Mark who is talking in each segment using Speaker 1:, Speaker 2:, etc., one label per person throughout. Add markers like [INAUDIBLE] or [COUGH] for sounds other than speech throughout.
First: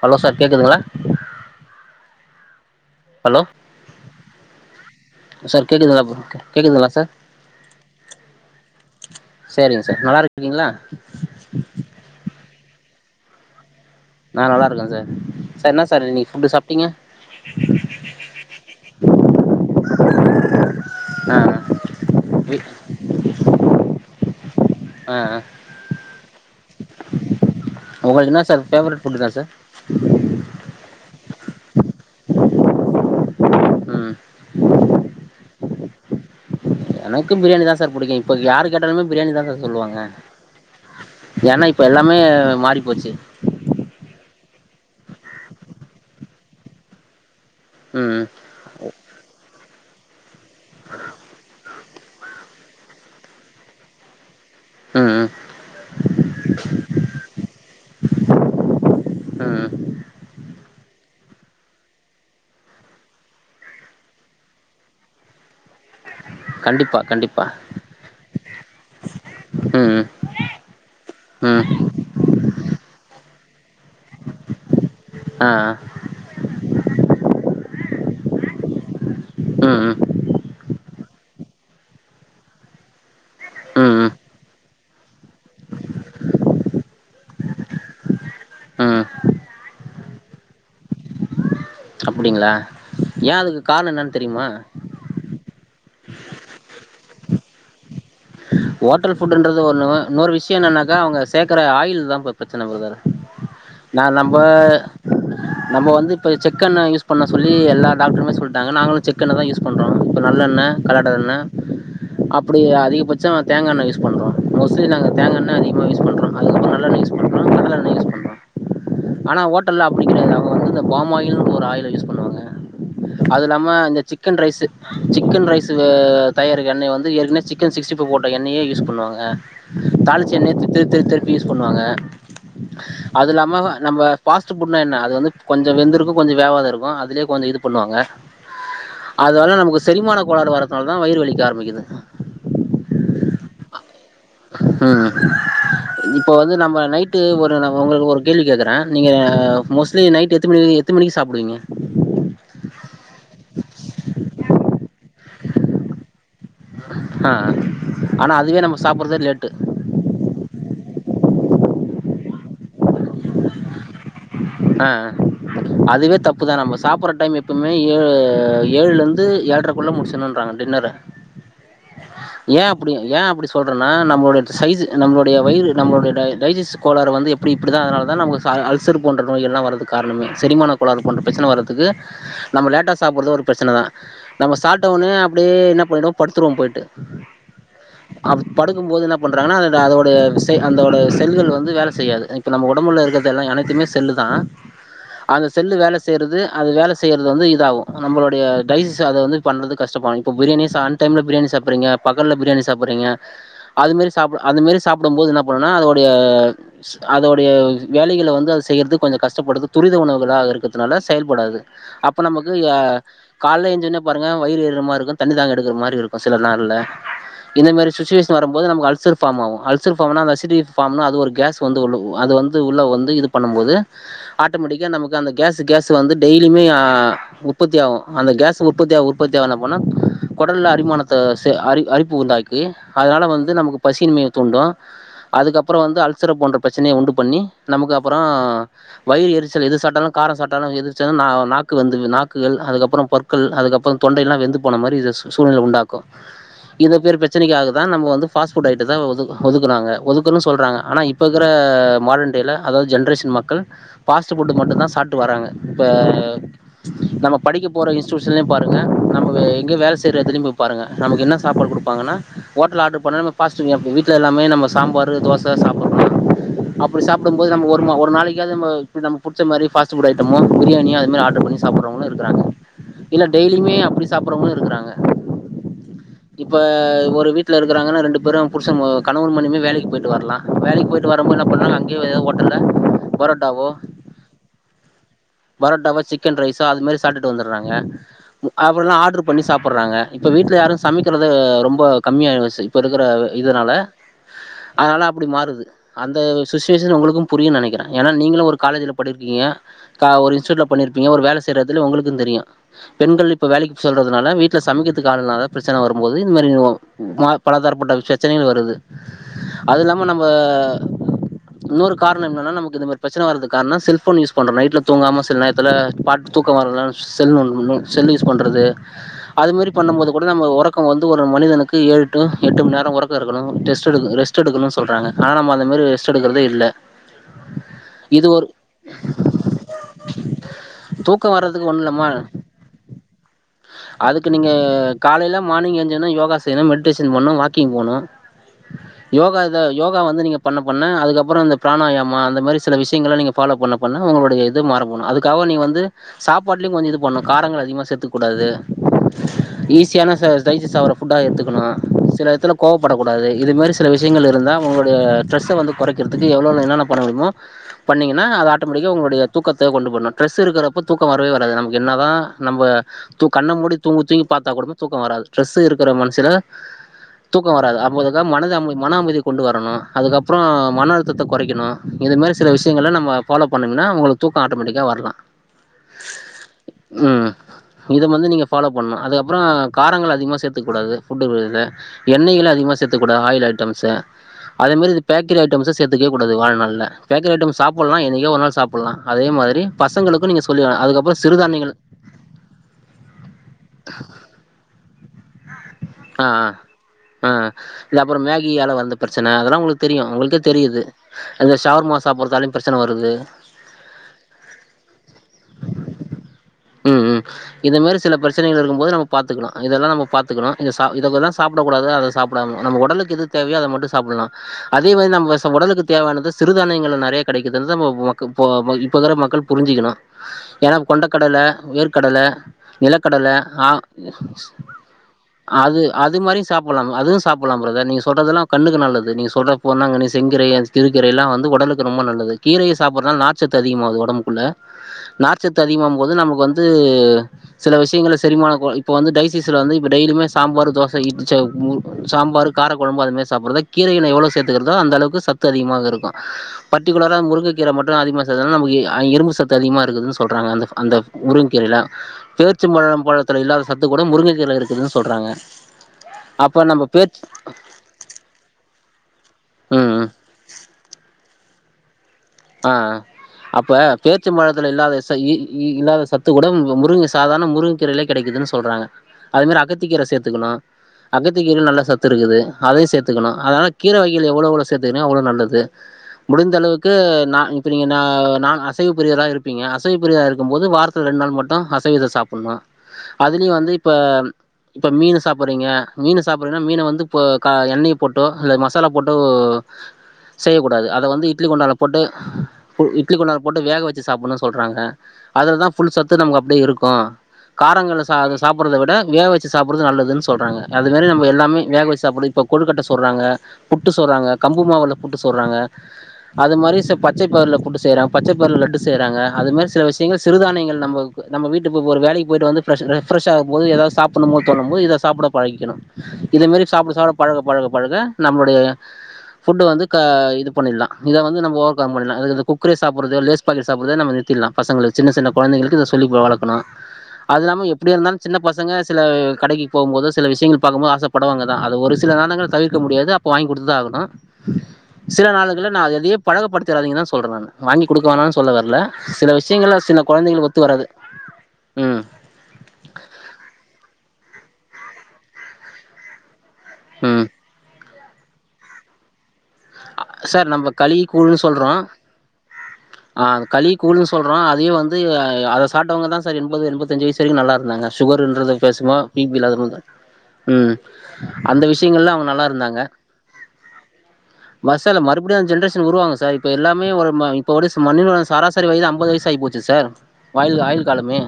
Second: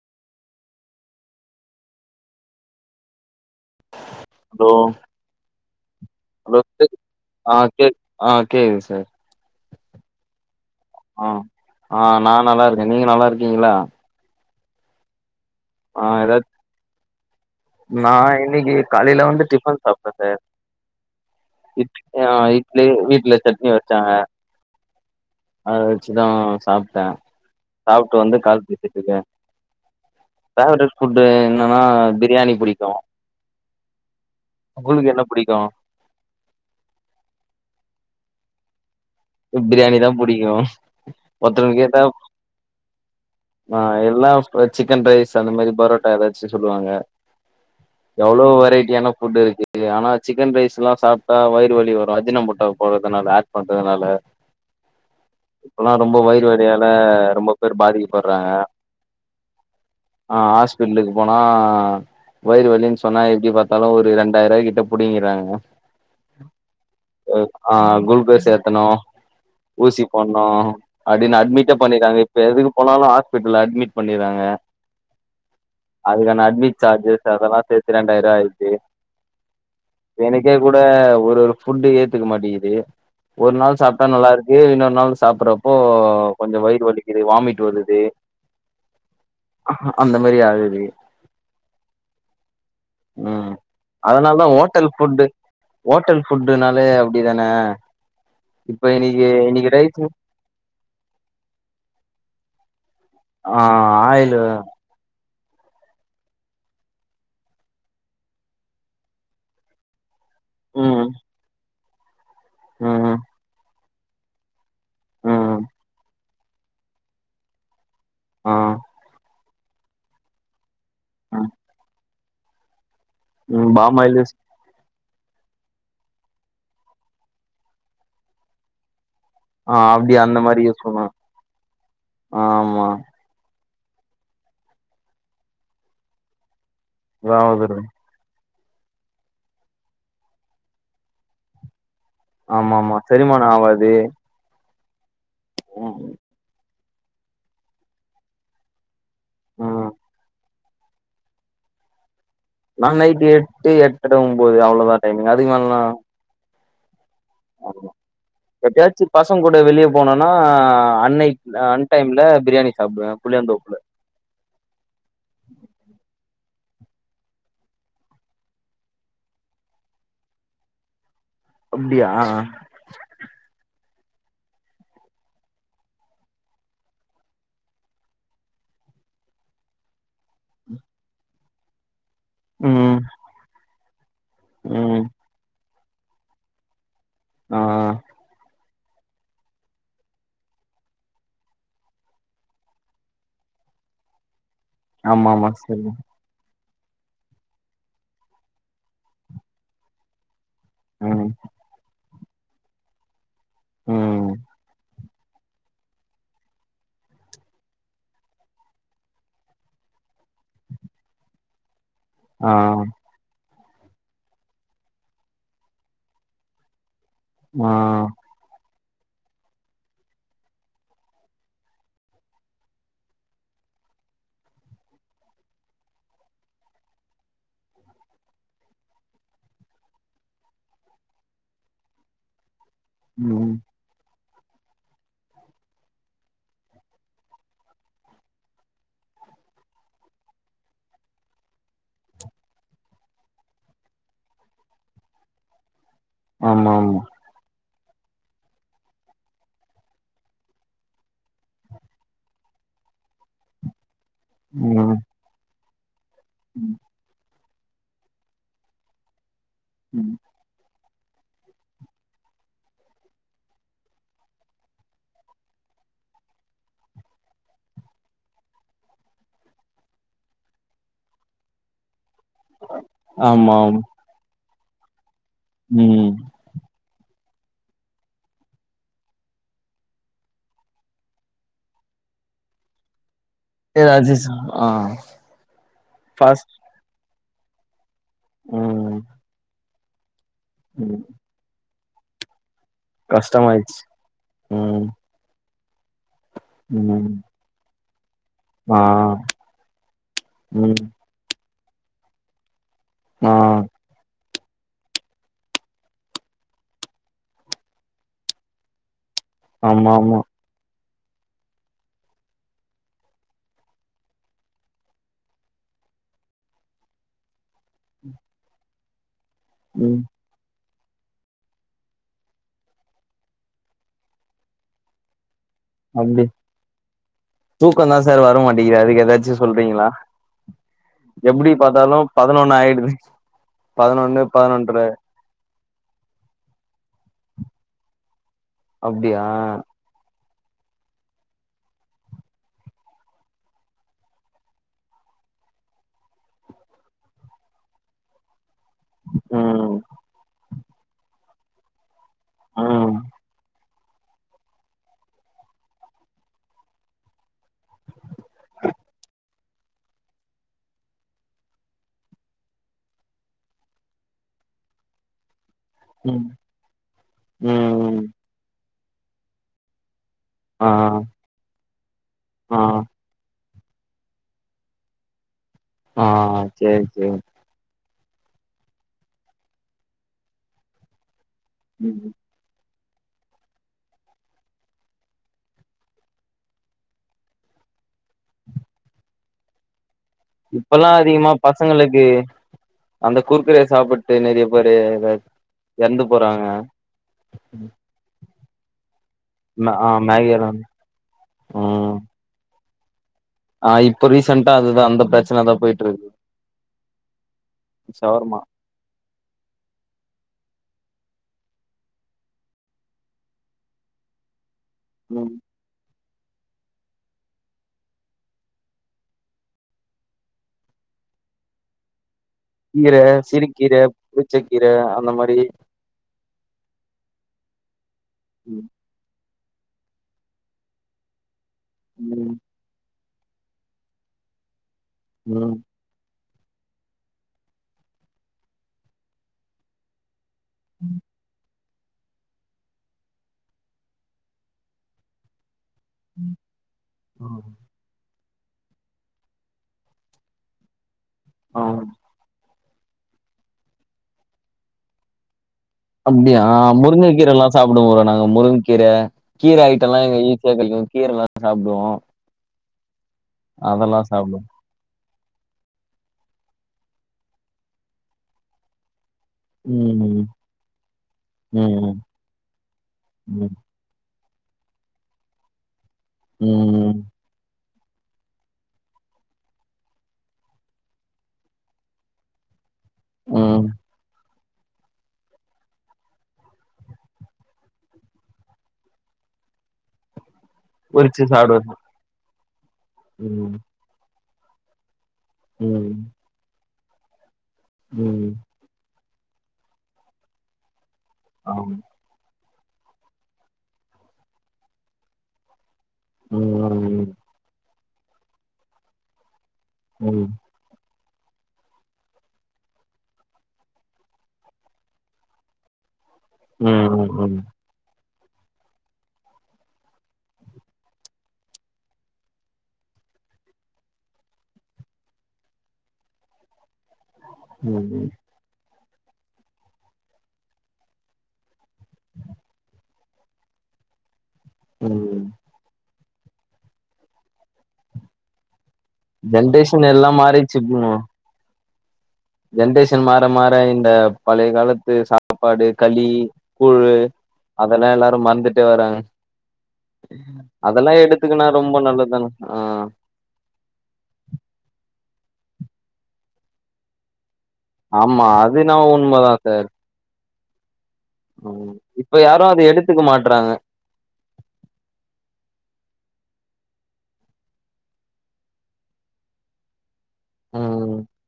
Speaker 1: Hello sir கேக்குதுங்களா hello
Speaker 2: hello
Speaker 1: sir கேக்குதுங்களா
Speaker 2: hello
Speaker 1: கேக்குதுங்களா
Speaker 2: கேக்து
Speaker 1: சார்
Speaker 2: ஆ கேக் ஆ கேக்குது சார்
Speaker 1: சேரிங்க சார் நல்லா இருக்கீங்களா
Speaker 2: ஆ ஆ நா நல்லாருக்கே நீங்க நல்லா இருக்கீங்களா
Speaker 1: நா நல்லா இருக்க சார் சார் என்ன
Speaker 2: ஆ
Speaker 1: சார் இன்னிக்கி
Speaker 2: ஏதாச்
Speaker 1: ஃபுட்டு சாப்பிட்டீங்க
Speaker 2: நா இன்னிக்கி காலில வந்து டிஃபன் சாப்ட சார்
Speaker 1: ஆ
Speaker 2: இட்லி ஆ இட்லி வீட்ல சட்னி வெச்சாங்க
Speaker 1: ஆ ஆ
Speaker 2: அத வெச்சுதா சாப்ட்டே சாப்ட்டு
Speaker 1: உங்களுக்கு
Speaker 2: வந்து
Speaker 1: என்ன சார்
Speaker 2: கால் பேசிட்டு
Speaker 1: ஃபேவரட்
Speaker 2: இருக்கே
Speaker 1: ஃபுட்டு் தா சார்
Speaker 2: பெவ்ரெட் ஃபுட்டு என்னன்னா பிரியாணி புடிக்கு
Speaker 1: ம்
Speaker 2: உங்களுக்கு என்ன புடிக்கு
Speaker 1: எனக்கு பிரியாணிதா சார் புடிக்கு இப்ப யாரு கேட்டாலுமே பிரியாணிதாங்க சொல்லுவாங்க
Speaker 2: பிரியாணி தா புடிக்கு
Speaker 1: ஏன்னா
Speaker 2: ஒருத்தவங்க
Speaker 1: இப்ப
Speaker 2: கேட்டா
Speaker 1: எல்லாமே மாறிப்போச்சு
Speaker 2: ஆ எல்லா சிக்கன் ரைஸ் அந்த மாரி பரோட்டா ஏதாச்சு சொல்லுவாங்க
Speaker 1: ம்
Speaker 2: எவ்ளோ வெரைட்டியான ஃபுட் இருக்கு ஆனா சிக்கன் ரைஸ்ல்லா சாப்ட்டா வயர் மூட்டு வலி வரு அஜினோமோட்டோ போட்றதுனால ஆட் பண்றதுனால
Speaker 1: ம் ம்
Speaker 2: இப்பெல்லா ரொம்ப வயிறு வலியால ரொம்ப பேர் பாதிக்கப்படுறாங்க
Speaker 1: ம்
Speaker 2: ஆ ஹாஸ்பிட்லுக்கு போனா வயர் வலின்னு சொன்னா எப்டி பாத்தாலு ஒரு ரெண்டாயிரரூவாகிட்ட புடிங்கிறாங்க
Speaker 1: கண்டிப்பா
Speaker 2: அ
Speaker 1: கண்டிப்பா
Speaker 2: ஆ குல்கோஸ் எத்தனு ஊசி
Speaker 1: ம்
Speaker 2: போடணோ அப்டின்னு
Speaker 1: ம்
Speaker 2: அட்மிட்டே பண்ணிறாங்க இப்ப எதுக்கு போனாலு ஹாஸ்பிட்ல அட்மிட் பண்ணிறாங்க
Speaker 1: ஆ
Speaker 2: அதுக்கான அட்மிட் சார்ஜஸ் அதெல்லா சேத்தி ரெண்டாயிரரூவா ஆய்ச்சு
Speaker 1: ம் ம்
Speaker 2: எனக்கே கூட ஒரு ஒரு ஃபுட்டு ஏத்துக்க மாட்டிங்கிது ஒரு நாள்
Speaker 1: ம்
Speaker 2: சாப்
Speaker 1: ம்
Speaker 2: க்கு இன்னொரு நாள் சாப்புறப்போ கொஞ்சோ வயிறு வலிக்கிது வாமிட் வருது
Speaker 1: ம்
Speaker 2: அந்த மாரி ஆகுது
Speaker 1: அப்டிங்களா ஏ
Speaker 2: ம்
Speaker 1: அதுக்கு காரணோ என்னன்னு
Speaker 2: அதனால தா
Speaker 1: தெரியுமா
Speaker 2: ஹோட்டல் ஃபுட்டு ஹோட்டல் ஃபுட்டுனாலே அப்படி தான
Speaker 1: ஹோட்டல் ஃபுட்டுன்றது ஒன்னு இன்னொறு விஷயம் என்னென்னாக்கா அவங்க சேர்க்குற ஆயில் தா ப்ப பிரச்சன பிரதர்
Speaker 2: ஆ
Speaker 1: நா லம்ம
Speaker 2: ஆயிலு
Speaker 1: நம்ம வந்து இப்ப செக்கெண்ண யூஸ் பண்ண சொல்லி எல்லா டாக்ட்ருமே சொல்ட்டாங்க நாங்களு செக்கெண்ண தா யூஸ் பண்றோ நல்லெண்ண
Speaker 2: ம்
Speaker 1: கலட எண்ண அப்டி
Speaker 2: ம்
Speaker 1: அதிகபச் தேங்கண்ண யூஸ் பண்றோ மோஸ்லி நாங்க தேங்கெண்ண
Speaker 2: ம்
Speaker 1: அதிக்மா யூஸ் பண்றோ அதுக்ப்றோ நல்லெண்ண யூஸ் பண்றோ கடலலெண்ண யூஸ்
Speaker 2: ஆ
Speaker 1: ஆனா ஓட்டல்ல அப்டி கெடையாது அவுங்க வந்து இந்த பாமாயில்ன் ஒரு ஆயில யூஸ் பண்ணுவாங்க அது இல்லாம
Speaker 2: ம்
Speaker 1: இந்த
Speaker 2: palm oil use
Speaker 1: chicken rice chicken ரைஸுவே தயாரிக்க எண்ணெய வந்து ஏற்க்குனே சிக்கன் சிக்ஸ்டிபைவ் போட்ட எண்ணெயே யூஸ் பண்ணுவாங்க
Speaker 2: ஆ
Speaker 1: அ
Speaker 2: அப்டி
Speaker 1: தாளிச்ச
Speaker 2: அந்த
Speaker 1: எண்ணயே
Speaker 2: மாரி யூஸ்
Speaker 1: திருப்
Speaker 2: பண்ணுவோ
Speaker 1: திருப் திருப்பி யூஸ் பண்ணுவாங்க
Speaker 2: ஆமா
Speaker 1: அது இல்லாம நம்ம ஃபாஸ்ட் ஃபுட்னா என்ன அது வந்து கொஞ்ச வெந்திருக்கு கொஞ்ச வேவாத இருக்கு அதுலேய கொஞ்ச இது
Speaker 2: இதாவுது
Speaker 1: பண்ணுவாங்க அதனால நமக்கு செரிமான கோளாரு வர்றதுனாலதா வயிறு வலிக்க ஆரம்பிக்குது
Speaker 2: ஆமா ஆமா செரிமான ஆவாது
Speaker 1: இப்போ வந்து நம்ம நைட்டு ஒரு நா ஒரு உங்களுக்கு ஒரு கேள்வி கேட்கறே நீங்க
Speaker 2: ம்
Speaker 1: மோஸ்ட்லி நைட் எத்தினி மணி எத்தினி மணிக்கி சாப்பிடுவீங்க உ
Speaker 2: நா நைட்டு எட்டு எட்ற ஒன்பது அவ்ளோதா டைமிங்க அதுக்குமேலலா
Speaker 1: ஆஹ
Speaker 2: எப்பயாச்சு பசங்க
Speaker 1: லேட்டு
Speaker 2: கூட வெளிய போனனா அன்னைக் நா அன் டைம்ல பிரியாணி சாப்புடுவே புளியாந்தோப்புல
Speaker 1: அ அதுவே தப் புதா நம்ம சாப்பற டைம் எப்பமே ஏழு ஏழுலருந்து ஏழ்ட்ரக்குள்ள முடிச்சணுன்றாங்க டின்னர
Speaker 2: அப்டியா
Speaker 1: ஏ அப்டி ஏ அப்டி சொல்ற ன்னா நம்மளுடைய சைஸ் நம்முடைய வயிறு நம்முடைய டைஜிஸன் கோளரு வந்து எப்டி இப்டிதா அதனால தா நம்லுக்கு அல்சர் போன்ற நோய்கள்ளா வறதுக்கு காரணமே செரிமான கோளாறு போன்ற பிரச்சனை வரதுக்கு நம்ம லேட்டா
Speaker 2: ம்
Speaker 1: சாப்பறது ஒரு பிரச்சனைதா நம்ம
Speaker 2: ம்
Speaker 1: சாப்ட்டவொனே அப்டியே என்ன பண்ணுவோ படுத்துடுவோ போயிட்டு
Speaker 2: ஆ
Speaker 1: அவ் படுக்கும்போது என்ன பண்ணுறாங்கன்னா அத அதோட விசை அந்தோட செல்கள் வந்து வேல செய்யாது இப்போ நம்ம ஒடம்புல இருக்கிறதெல்லா அனைத்துமே செல்லு தா
Speaker 2: ஆமா
Speaker 1: அந்த
Speaker 2: ஆமா
Speaker 1: செல்லு
Speaker 2: சரி
Speaker 1: வேலை செய்யறது அது வேல செய்யறது வந்து இதாகு நம்மளுடைய டைஸ் அத வந்து பண்ணுது கஷ்டப்படு இப்ப பிரியாணியே அன் டைம்ல
Speaker 2: ம்
Speaker 1: பிரியாணி சாப்புறீங்க பகல பிரியாணி சாப்புறீங்க அதுமாரி
Speaker 2: ம்
Speaker 1: சாப் அதுமாரி சாப் டும் போது என்ன பண்ணனா அதோடைய அதோடைய வேலைகள வந்து அது செய்யறது கொஞ்சோ கஷ்டப்படு துரித உணவுகளாக இருக்கிறதுனால செயல்படாது அப்ப
Speaker 2: ஆ
Speaker 1: நமக்கு கால்ல ஏஞ்சொன்னே பாருங்க வயிறு எரிற மாரி இருக்கு தண்ணி தாகோ எடுகுற மாரி இருக்கு சில நாள்ல இந்த
Speaker 2: ஆ
Speaker 1: மாரி சிச்சுவேஷ வரும்போது நமக்கு அல் சர் ஃபார்ம் ஆகு அல்சர் ஃபார்ம்ன அந்த அசி ஃபார்ம்னால் அது ஒரு கேஸ் வந்து அது வந்து உள்ள வந்து இதுப் பண்ணும்போது ஆட்டோமேட்டிக்கா நமக்கு அந்த கேஸ்சு கேஸ் வந்து டெய்லியுமே உற்பத்தி ஆகு அந்த கேஸ் உற்பத்திய உற்பத்தியா என்ன போனா கொடல்ல அரிமானத்த அரி அரிப்பு உண்டா கு அதனால வந்து
Speaker 2: ம்
Speaker 1: நமக்கு பசியின்மை தூண்டு அதுக்கப்புறோ வந்து அல்சர போன்ற பிரச்சனைய உண்டு பண்ணி நமக்கு பறோ வயிறு எரிச்சல் எது சாப்ட்டாலு காரோ சாட்டாலு எரிச்சல் நா நாக்கு வந்து நாக்குகள் அதுக்கப்றோ பற்கள் அதுக்கப்றோ தொண்டையெல்லா வெந்து போன மாரி சு சூழ்நிலை உண்டாக்கு
Speaker 2: ஆமா
Speaker 1: இந்த
Speaker 2: ஆமா
Speaker 1: பேர் பிரச்சனைக்கா அதா நம்ம வந்து ஃபாஸ்ட் ஃபுட் ஐட்டத ஒதுக்கு ஒதுக்குனாங்க ஒதுக்குணு சொல்றாங்க ஆனா இப்போ இருக்கற மார்டன் டே ல அதாவது ஜென்ரேஷன் மக்கள் பாஸ்ட்டு ஃபுட் மட்டு தா
Speaker 2: ம்
Speaker 1: சாப்ட்டு வராங்க இப்ப நம படிக்க போற இன்ஸ்டியூஸ்ல பாருங்க நம்ம எங்க வேல
Speaker 2: ம்
Speaker 1: செய்ற எடத்திலயும் போய் பாருங்க நமக்கு என்னா சாப்பாடு குடுப்பாங்கன்னா ஹோட்டல ஆர்டர் பண்ணணுமே ஃபாஸ்ட் ஃபுட் வீட்ல எல்லாமே நம்ம சாம்பாரு தோச சாப்புறோ அப்டி சாப் போடும்போது நமக்கு ஒருமோ ஒருநாளைக்காவது நம்ம ம்ம புட்ச்ச மாரி பஸ்ஃட்டு ஃபுட் ஐட்டமோ பிரியாணியோ அது மாரி ஆடர் பண்ணி சாப்றவங்களு இரு இருக்கிறாங்க இல்ல டெய்லியுமே
Speaker 2: ஆமாம்
Speaker 1: அப்டி சாப்பிடுறவங்களு இருக்காங்க
Speaker 2: ம்
Speaker 1: இப்ப ஒரு வீட் வீட்ல இருக்காங்கனா ரெண்டு பேரும் புருஷ்ச கணவன் மணிமே வேலைக்கு போயிட்டு வரலா வேலைக்கு போயிட்டு வரும்போ என்ன பண்ண அங்க எதோ ஓட்டல பொரோ
Speaker 2: ஏ ஜிச்ச ஆ
Speaker 1: பரோட்டாவா சிக்கன்
Speaker 2: ஃபாஸ்ட்
Speaker 1: ரைஸோ அது மாரி சாப்ட்டுட்டு வந்துறாங்க அப்புறல்லா
Speaker 2: ம்
Speaker 1: ஆர்ட்ரு பண்ணி சாப்புறாங்க இப்ப வீட்டுல யாரு
Speaker 2: ம்
Speaker 1: சமைக்கறது ரொம்ப கம்மியாயிச்சு இப்போ இருக்கிற இதனால
Speaker 2: கஷ்டமாயிடுச்சு ம்
Speaker 1: அதனால அப்டி மாறுது அந்த சுச்சுவேஷன்
Speaker 2: ம்
Speaker 1: உங்களுக்கு புரியும்னு நெனைக்கிறே ஏன்னா நீங்களு ஒரு
Speaker 2: ஆ
Speaker 1: காலேஜில படிக்கீங்க நா ஒரு இன்ஸூட்ல
Speaker 2: ம்
Speaker 1: பண்ணிருப்பீங்க ஒரு வேலை செய்யற எடத்துல உங்களுக்குக்கு தெரியு
Speaker 2: ஆ
Speaker 1: பெண்கள் இப்ப வேலைக்கு சொல்றதுனால வீட் வீட்ல சமைக்கிறதுக்கு ஆலனால பிரச்சனை வரும்போது இந்த மாரி ம் பலதாரப்பட்ட சச்சனைகள் வருது அது
Speaker 2: ஆமா
Speaker 1: இல்லாம
Speaker 2: ஆமா
Speaker 1: நம்ம இன்னொரு காரண என்னனா நமக்கு இது மாரி பிரச்சனை வருதுக் காரனோ செல்போன் யூஸ் பண்றோ நைட்ல தூங்காம சில நேரத்துல பாட்டு தூக்க வரலனு செல் நோண்டுவோ செல் யூஸ் பண்றது அது மாரி
Speaker 2: ம்
Speaker 1: பண்ணும்போது கூட நம் ஒரக் தூக்கோ வந்து ஒரு மனிதனுக்கு ஏழு டூ எட்டு மண் நேரோ ஒறக்க இருக்கனு டெஸ்டு எடுக் ரெஸ்ட் எடுக்கணுனு சொல்றாங்க ஆன நம்ம வந்து
Speaker 2: அப்டி தூக்கோ தா சார்
Speaker 1: இது ஒரு
Speaker 2: வரமாட்டேங்கிங்குது அதுக்கு ஏதாச்சு சொல்றீங்ளா
Speaker 1: தூக்கம்
Speaker 2: எப்டி
Speaker 1: வர்றதுக்கு ஒண்ணு
Speaker 2: பாத்தாலு
Speaker 1: இல்லமா
Speaker 2: பதினொன்னு ஆயிடுது பதினொன்னு
Speaker 1: அதுக்கு நீங்க
Speaker 2: பதினொன்றே
Speaker 1: காலையில மார்னிங் எஞ்சோனே யோகா செய்யணு மெட்டேஷன் பண்ணு வாக்கிங் போனு
Speaker 2: அப்டியா
Speaker 1: யோகா இத யோகா வந்து நீங்க பண்ண பண்ண அதுக்கப்புறோ இந்த பிராணாயாமா அந்த மாரி சில விஷயங்கள நீங்க பாலோ பண்ண பண்ண உங்களுடைய இ து மரபணு அதுக்காக நீ வந்து சாப்பாட்லுயு கொஞ்சோ இது பண்ணு காரங்கள் அதிகமா சேத்துக் கூடாது
Speaker 2: ம்
Speaker 1: ஈஸியான சை ச டைஜிஸ் ஆவுற ஃபுட்டா எடுத்துக்குணு சில எத்தல
Speaker 2: ம்
Speaker 1: கோவப்படக்கூடாது இது மாரிஸ் சில விஷயங்கள் இருந்தா உங்களுடைய ஸ்ரெஸ்சே வந்து கொறைக்கிறதுக்கு எவ்ளோன என்னென்ன பண்ண முடியுமோ பன்னீங்கன்னா அது ஆட்டோமேட்டி யியோ உங்களோடைய தூக்கத்தை கொண்டு போடணு ட்ரெஸ் இருக்கிறப்ப தூக்க வரவே வராது நமக்கு என்ன தா நம்ப தூ கண்ண மூடி தூங்கு தூங்கி ப பத்தா கூடமோ தூக்கோ வராது ஸ்ட்ரெஸ் இருக்கற
Speaker 2: ம்
Speaker 1: மனசுல தூக்கோ வராது
Speaker 2: ம்
Speaker 1: அப்போதுதா மனது அமி மன அமைதி கொண்டு வரணு அதுக்கப் அப்புறோ
Speaker 2: ஆ
Speaker 1: மன அழுத்தத்த கொறைக்கணு இது மாரி சில
Speaker 2: ஆ
Speaker 1: விஷயங்கள நம்ம ஃபாலோ பண்ணேன்னா அவங்களு தூக்கோ ஆட்டோமெட்டிக்கா வர்லா
Speaker 2: ஆ செரி செரி
Speaker 1: இத வந்து நீங்கள் ஃபாலோ பண்ணு அதுக்கப்புறோ காரங்கள்ல அதிகமாக சேத்துக்க கூடாது ஃபுட்டு வழியில்ல
Speaker 2: ம்
Speaker 1: எண்ணெய்கள அதிகமா சேத்துக்கூடா ஆயில் ஐட்டம்ஸ் அதே மேரி இது பேக்கரி ஐட்டம்ஸ சேத்துக்கவே கூடாது வாழ்னால்ல பேக்கரி ஐட்டம்ஸ் சாப்புடலா என்னைக்கோ ஒரு நாள் சாப்பில்லா அதே மாதிரி பசங்களுக்கு நீங்க சொல்லிருனு
Speaker 2: இப்பல்லா
Speaker 1: அதுக்கப்புறோ
Speaker 2: அதிகமா
Speaker 1: சிறுதான்யங்கள்
Speaker 2: பசங்களுக்கு அந்த குறுக்குறே சாப்புட்டு நெறைய பேரு [UNINTELLIGIBLE] இறந்து
Speaker 1: ஆ
Speaker 2: போறாங்க
Speaker 1: ஆ ஆ இது அப்புறோ மேகி ஆல வந்த பிரச்சன அதெல்லா உங்களுக்கு
Speaker 2: ஆ
Speaker 1: தெரியு
Speaker 2: மேகி
Speaker 1: அவுங்களுக்கே
Speaker 2: எல்லா
Speaker 1: தெரியுது அந்த
Speaker 2: ம்
Speaker 1: சவர்மா சாப்புறதாலயு பிரச்சன வருது
Speaker 2: ஆ இப்ப ரீசன்டா அதுதா அந்த பிரச்சன தா போயிட்டுருக்
Speaker 1: ம் ம் இத மேரி சில பிரச்சனைகள் இருக்கும் போது நம்ம பாத்துக்குணு இதெல்லா நம்ம பாத்துக்குணு இதா சா இதகொல்லா சாப்பிடக்கூடாது அத சாப்பிடாம நம்ம ஒடலுக்கு எது தேவையோ அத மட்டும் சாப்புல்லா அதே மாதிரி நம்ம
Speaker 2: ம்
Speaker 1: வஸ் உடலுக்கு தேவையானது சிறுதானியங்கள நெறைய கெடேக்குது இந்த மோ மோவக்கு போ மோ இப்போக்குற மக்கள் புரிஞ்சிக்கணு ஏன்னா கொண்டகடல வேர்கடல
Speaker 2: கீர
Speaker 1: நிலக்கடல ஆ
Speaker 2: சிறுக்கீர புளிச்சக்கீர அந்த மாரி
Speaker 1: அது அது மாரி சாப்பில்லா அதுவு சாப்புடலா பிரதர் நீ சொல்ரதல்லா
Speaker 2: ம்
Speaker 1: கண்ணுக்கு நல்லது நீ சொல்ற பொன்னாங்கன்னி செங்கீரை அது சிறுகீரையெல்லா வந் து ஒடலுக்கு ரொம்ப நல்லது
Speaker 2: ம்
Speaker 1: கீரையை சாப்புறதா நார் சத்து அதிகமாவுது ஒடம்புக்குள்ள
Speaker 2: ம்
Speaker 1: நார்ச்சத்து அதிகமாம்போது நமக் வந்து சில விஷயங்களே செரிமான கோல இப்ப வந்து டைசீஸ்சர வந்து இப்ப டெய்லிமேஸ் சாம்பார் தோச இட்சவ் முரு சாம்பாரு காரக்கெழம்பு அது மேரி சாப்படுறத கீரைகளே எவ்ளோ சேத்துக்குறதோ அந்தளவுக்கு சத்து அதிகமாவ் இருக்கு பர்டிகுலர முருங்கைக்கீரை மட்டு அதிகமா த்தனால நமக்கு இ ஆ இரும்பு சத்து அதிகமா இருக்குதுனு சொல்றாங்க அந்த அந்த முரு
Speaker 2: ஆ
Speaker 1: கீரையில பேர் ச்சம்பழம் பழத்துல இல்லாத சத்து கூட முருங்கைகீர்லே இருக்குன்னு சொல்றாங்க
Speaker 2: அப்டியா
Speaker 1: அப்ப நம்ம பேச்
Speaker 2: முருங்கைக்கீரே எல்லா சாப்பிடுவோ ஒரு நாங்க முருங்க்கீரே கீர
Speaker 1: ம்
Speaker 2: ஐட்டோல்லா
Speaker 1: ம்
Speaker 2: எங்க கடைக்கோ கீரேல்லா சாப்டுவோ
Speaker 1: ஆ அப்ப
Speaker 2: அதெல்லா
Speaker 1: பேர்ச்சம்
Speaker 2: சாப்டுவோ
Speaker 1: பழத்துல இல்லாதே ஸ் ச இ இ இல்லாத சத்து கூட ம் முருங்கே சாதாரண முருங்கீரைலே கெடைக்குதுன் சொல்றாங்க அதே மேரி அகத்திக்கீரே
Speaker 2: ம்
Speaker 1: சேத்துக்குனு அகத்து கீரை நல்ல
Speaker 2: ம்
Speaker 1: சத்து இருக்குது அதையு சேத்துக்குணு
Speaker 2: ம்
Speaker 1: அதனால கீரை வை கீழே எவ்ளோ எவ்ளோ சேத்துகுனே அவ்ளோ நல்லது முடிச்ச அளவுக்கு
Speaker 2: ம்
Speaker 1: அதுக்கு நீங்க நா நா அசைவு பிரியராய் இருப்பீங்க சைவு பிரியரா இருக்கும்போது வாரத்துல ரெண்டு நாள் மட்டு அசைவித சாப்புண்ணு அதுலேயு
Speaker 2: ம்
Speaker 1: வந்து இப்ப இப்ப மீனு சாப்பிடுறீங்க மீன் சாப்பிடுறீன்னா மீன வந்து இப்போ க எண்ணெய போட்டோ இல்ல மசாலா போட்டோ ஓ பொ செய்யக்கூடாது அத
Speaker 2: பொறிச்சு
Speaker 1: வந்து இட்லி
Speaker 2: சாப்டுவோ
Speaker 1: குண்டால போட்டு பு இட்லி குண்டால
Speaker 2: ம்
Speaker 1: போட்டு வேக வச்சு சாப்புன்னு சொல்றாங்க அதுலதா
Speaker 2: ம்
Speaker 1: புல் சத்து நமக்கு அப்டியே இருக்கு காரங்கள்ளே சா
Speaker 2: ம்
Speaker 1: சாப்பிடுறத விட வேக வச்சு சாப்படுறது நல்லதுன் சொல்றாங்க அது மேரி நம்ம எல்லாமே
Speaker 2: ஆமா
Speaker 1: வேக வச்சு சாப்பிடு இப்ப கொழுக்கட்ட சுட்றாங்க புட்டு சுட்றாங்க கம்பு மாவுல புட்டு சுட்றாங்க அது
Speaker 2: ம்
Speaker 1: மாதிரி ச
Speaker 2: ம்
Speaker 1: பச்சை புட்டு செய்யறங்க பச்சைப்பயறுல லட்டு செய்யறாங்க அது மேரி சில விஷயங்கள்
Speaker 2: ம்
Speaker 1: சிறுதானியங்கள் நம்ப நம்ம வீட்டு இப்ப ஒரு வேலைக்கி போயிட்டு வந்து ஃப்ரஷ் அ ஃப்ரெஷாகும் போது ஏதாவது சாப்பிடுன்னு தோணும் போது எத சாப்புடப் பழகிக்கிணு இதே மேரி சாப்புட
Speaker 2: ம்
Speaker 1: சாப்புட
Speaker 2: ம்
Speaker 1: பழக பழகப் பழக பழக நம்முடைய ஃபுட்டு வந்து க இது பண்ணிர்லா இத வந்து நம்ப ஒக் ப்புடலா இதுல குக்குரே சாப்புட்றது லேஸ் பாக்கெட் சாப்புட்றது எல்லாமே நிறுத்திர்லா பசங்கள சின்ன சின்ன கொழந்தைளுக்கு இத சொல்லி வளக்கணு அதுல்லாம எப்பிடி
Speaker 2: ம்
Speaker 1: இருந்தாலு சின்னப் பசங்க சில கடைக்கி போகும் போது சில விஷயங்கள் பாக்கும்போது ஆசப்படுவாங்க தா அது ஒரு சில நாடங்கள் தவிக்க முடியாது அப்போ வாங்கி குடுத்துதா ஆகணு
Speaker 2: ம்
Speaker 1: சில நாளுகள்ல நா அதையே பழக்கப்படுத்துறாதீங்க தா சொல்றே நானு வாங்கி குடுக்கவேணானு சொல்ல வரல சில விஷயங்கள்லா
Speaker 2: ஜென்ரேஷன்
Speaker 1: சில
Speaker 2: எல்லா
Speaker 1: கொழந்தைங்களுக்
Speaker 2: மாறிச்சு
Speaker 1: ஒத்து வராது
Speaker 2: ப்ரோ
Speaker 1: ம்
Speaker 2: ஜென்ரேஷன் மாற மாற இந்த பழைய காலத்து சாப்பாடு களி கூழு
Speaker 1: ம்
Speaker 2: அதெல்லாம் எல்லாரும் மறந்துட்டே வராங்க
Speaker 1: சார் நம்ப
Speaker 2: அதெல்லா
Speaker 1: களி கூழு
Speaker 2: எடுத்துக்குனா
Speaker 1: சொல்றோ
Speaker 2: ரொம்ப நல்லதுதான ஆ
Speaker 1: ஆ களி கூழு சொல்றோ அதயு வந் து அத சாட்டவங்கதா சார் எண்பது எண்பத்தஞ்சு வயசு வரிக்கு நல்லா இருந்தாங்க
Speaker 2: ஆமா
Speaker 1: சுகர்ன்றத
Speaker 2: அது என்னவோ
Speaker 1: பேசுமா பி பி
Speaker 2: உண்மதான்
Speaker 1: இல்லாத
Speaker 2: சார்.
Speaker 1: பது ம் அந்த
Speaker 2: ம்.
Speaker 1: விஷயங்கள்ல
Speaker 2: இப்ப
Speaker 1: அவங்க
Speaker 2: யாரும் அத
Speaker 1: நல்லாருந்தாங்க
Speaker 2: எடுத்துக்க மாட்றாங்க.
Speaker 1: ல்ல மறுபடியு அந்த ஜென்ரேஷன் உருவாகு சார் இப்ப எல்லாமே ஒரு ம இப்போ ஒரு மனிதனுடைய சராசரி வயது அம்பது வயசு ஆயிப் போச்சு சார் ஆயிள் ஆயுள்
Speaker 2: ம்.
Speaker 1: காலமே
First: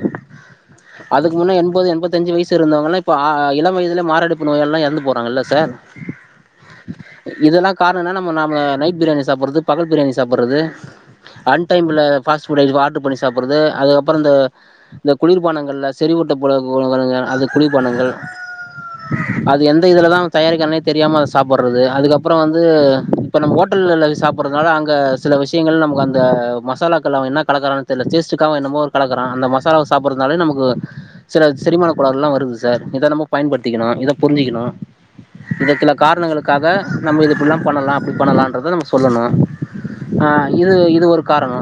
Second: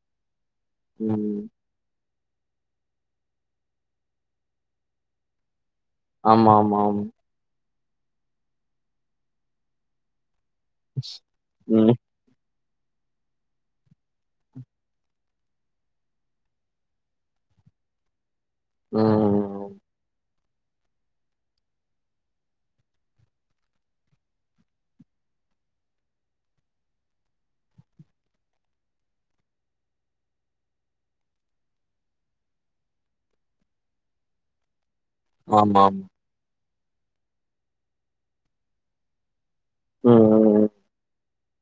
Speaker 1: அதுக்கு
Speaker 2: ம்.
Speaker 1: முன்ன எண்பது எண்பத் தஞ்சு வயசு இருந்தவங்கல்லா இப்ப ஆ இளம் வயதுலயே மாரடைப்பு நோயாலலா எறந்து போறாங்கல்ல சார்
Speaker 2: ஆமா ஆமா ஆம்
Speaker 1: ஏன்னா நம்ம நாம நைட் பிரியாணி சாப்பட்றது பகல் பிரியாணி சாப்பட்றது அன்
Speaker 2: ம்.
Speaker 1: டைம்ல ஃபாஸ்ட் ஃபுட்ட ஆடர் பண்ணி சாப்பட்றது அதுக்கப்புற இந்த குளிர்பானங்கள்ல செறிவூட்டப் பட கூ அ அது குளிர் பானங்கள் அது
Speaker 2: ம்.
Speaker 1: எந்த இதுலதா தயாரிக்கறானே தெரியாம அத சாப்பட்றது அதுக்கப்பற வந் து இப்ப நம்ம ஹோட்டல்ல லை சாப்படுறதுனால அதா அங்க சில விஷயங்கள் நமக்கு அந்த மசாலாக்கல்ல அவ என்ன கலக் கறானோ தெரில டேஸ்ட்டுக்காக அவ என்னமோ ஒரு கலக்கறா அந்த மசாலாவ சாப்புடறதுனாலயு சில செரிமானக் கோளாறுல்லா வருது சார் இத நம்ம பயன்படுத்திக்கணு இதப் புரிஞ்சுக்கணு இத சில
Speaker 2: ஆமாம்.
Speaker 1: காரணங்களுக்காக நம்ம இது இப்பிடிலா பண்ணலா அப்பிடி பண்ணலான்றத நம்ம சொல்லணு
Speaker 2: ம்,
Speaker 1: ஆ
Speaker 2: ம், ம்.
Speaker 1: இது இது ஒரு காரண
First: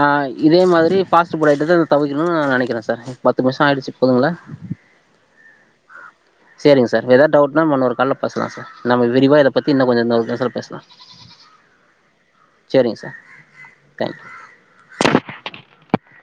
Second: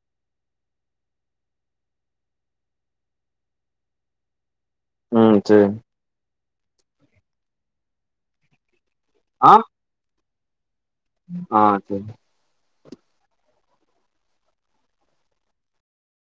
Speaker 1: ஆ இதே மாதிரி ஃபாஸ்ட் ஃபுட் ஐட்டத்த தவிர்க்கணுனு நா நெனைக்கிறே சார் பத்து நிமிஷ ஆயிடுச்சு போதுங்களா
Speaker 2: ம் சேரிங்
Speaker 1: சேரிங்க சார் ஏதாவது டவுட்னா நம்ம இன்னொரு கால்ல பேசலா சார் நம்ம விரிவா
Speaker 2: ஆ,
Speaker 1: இதப்பத்தி இன்ன கொஞ்ச இன்னொரு இதுல பேசலா
Speaker 2: ஆ செரி
Speaker 1: செரிங் சார் தேங்க்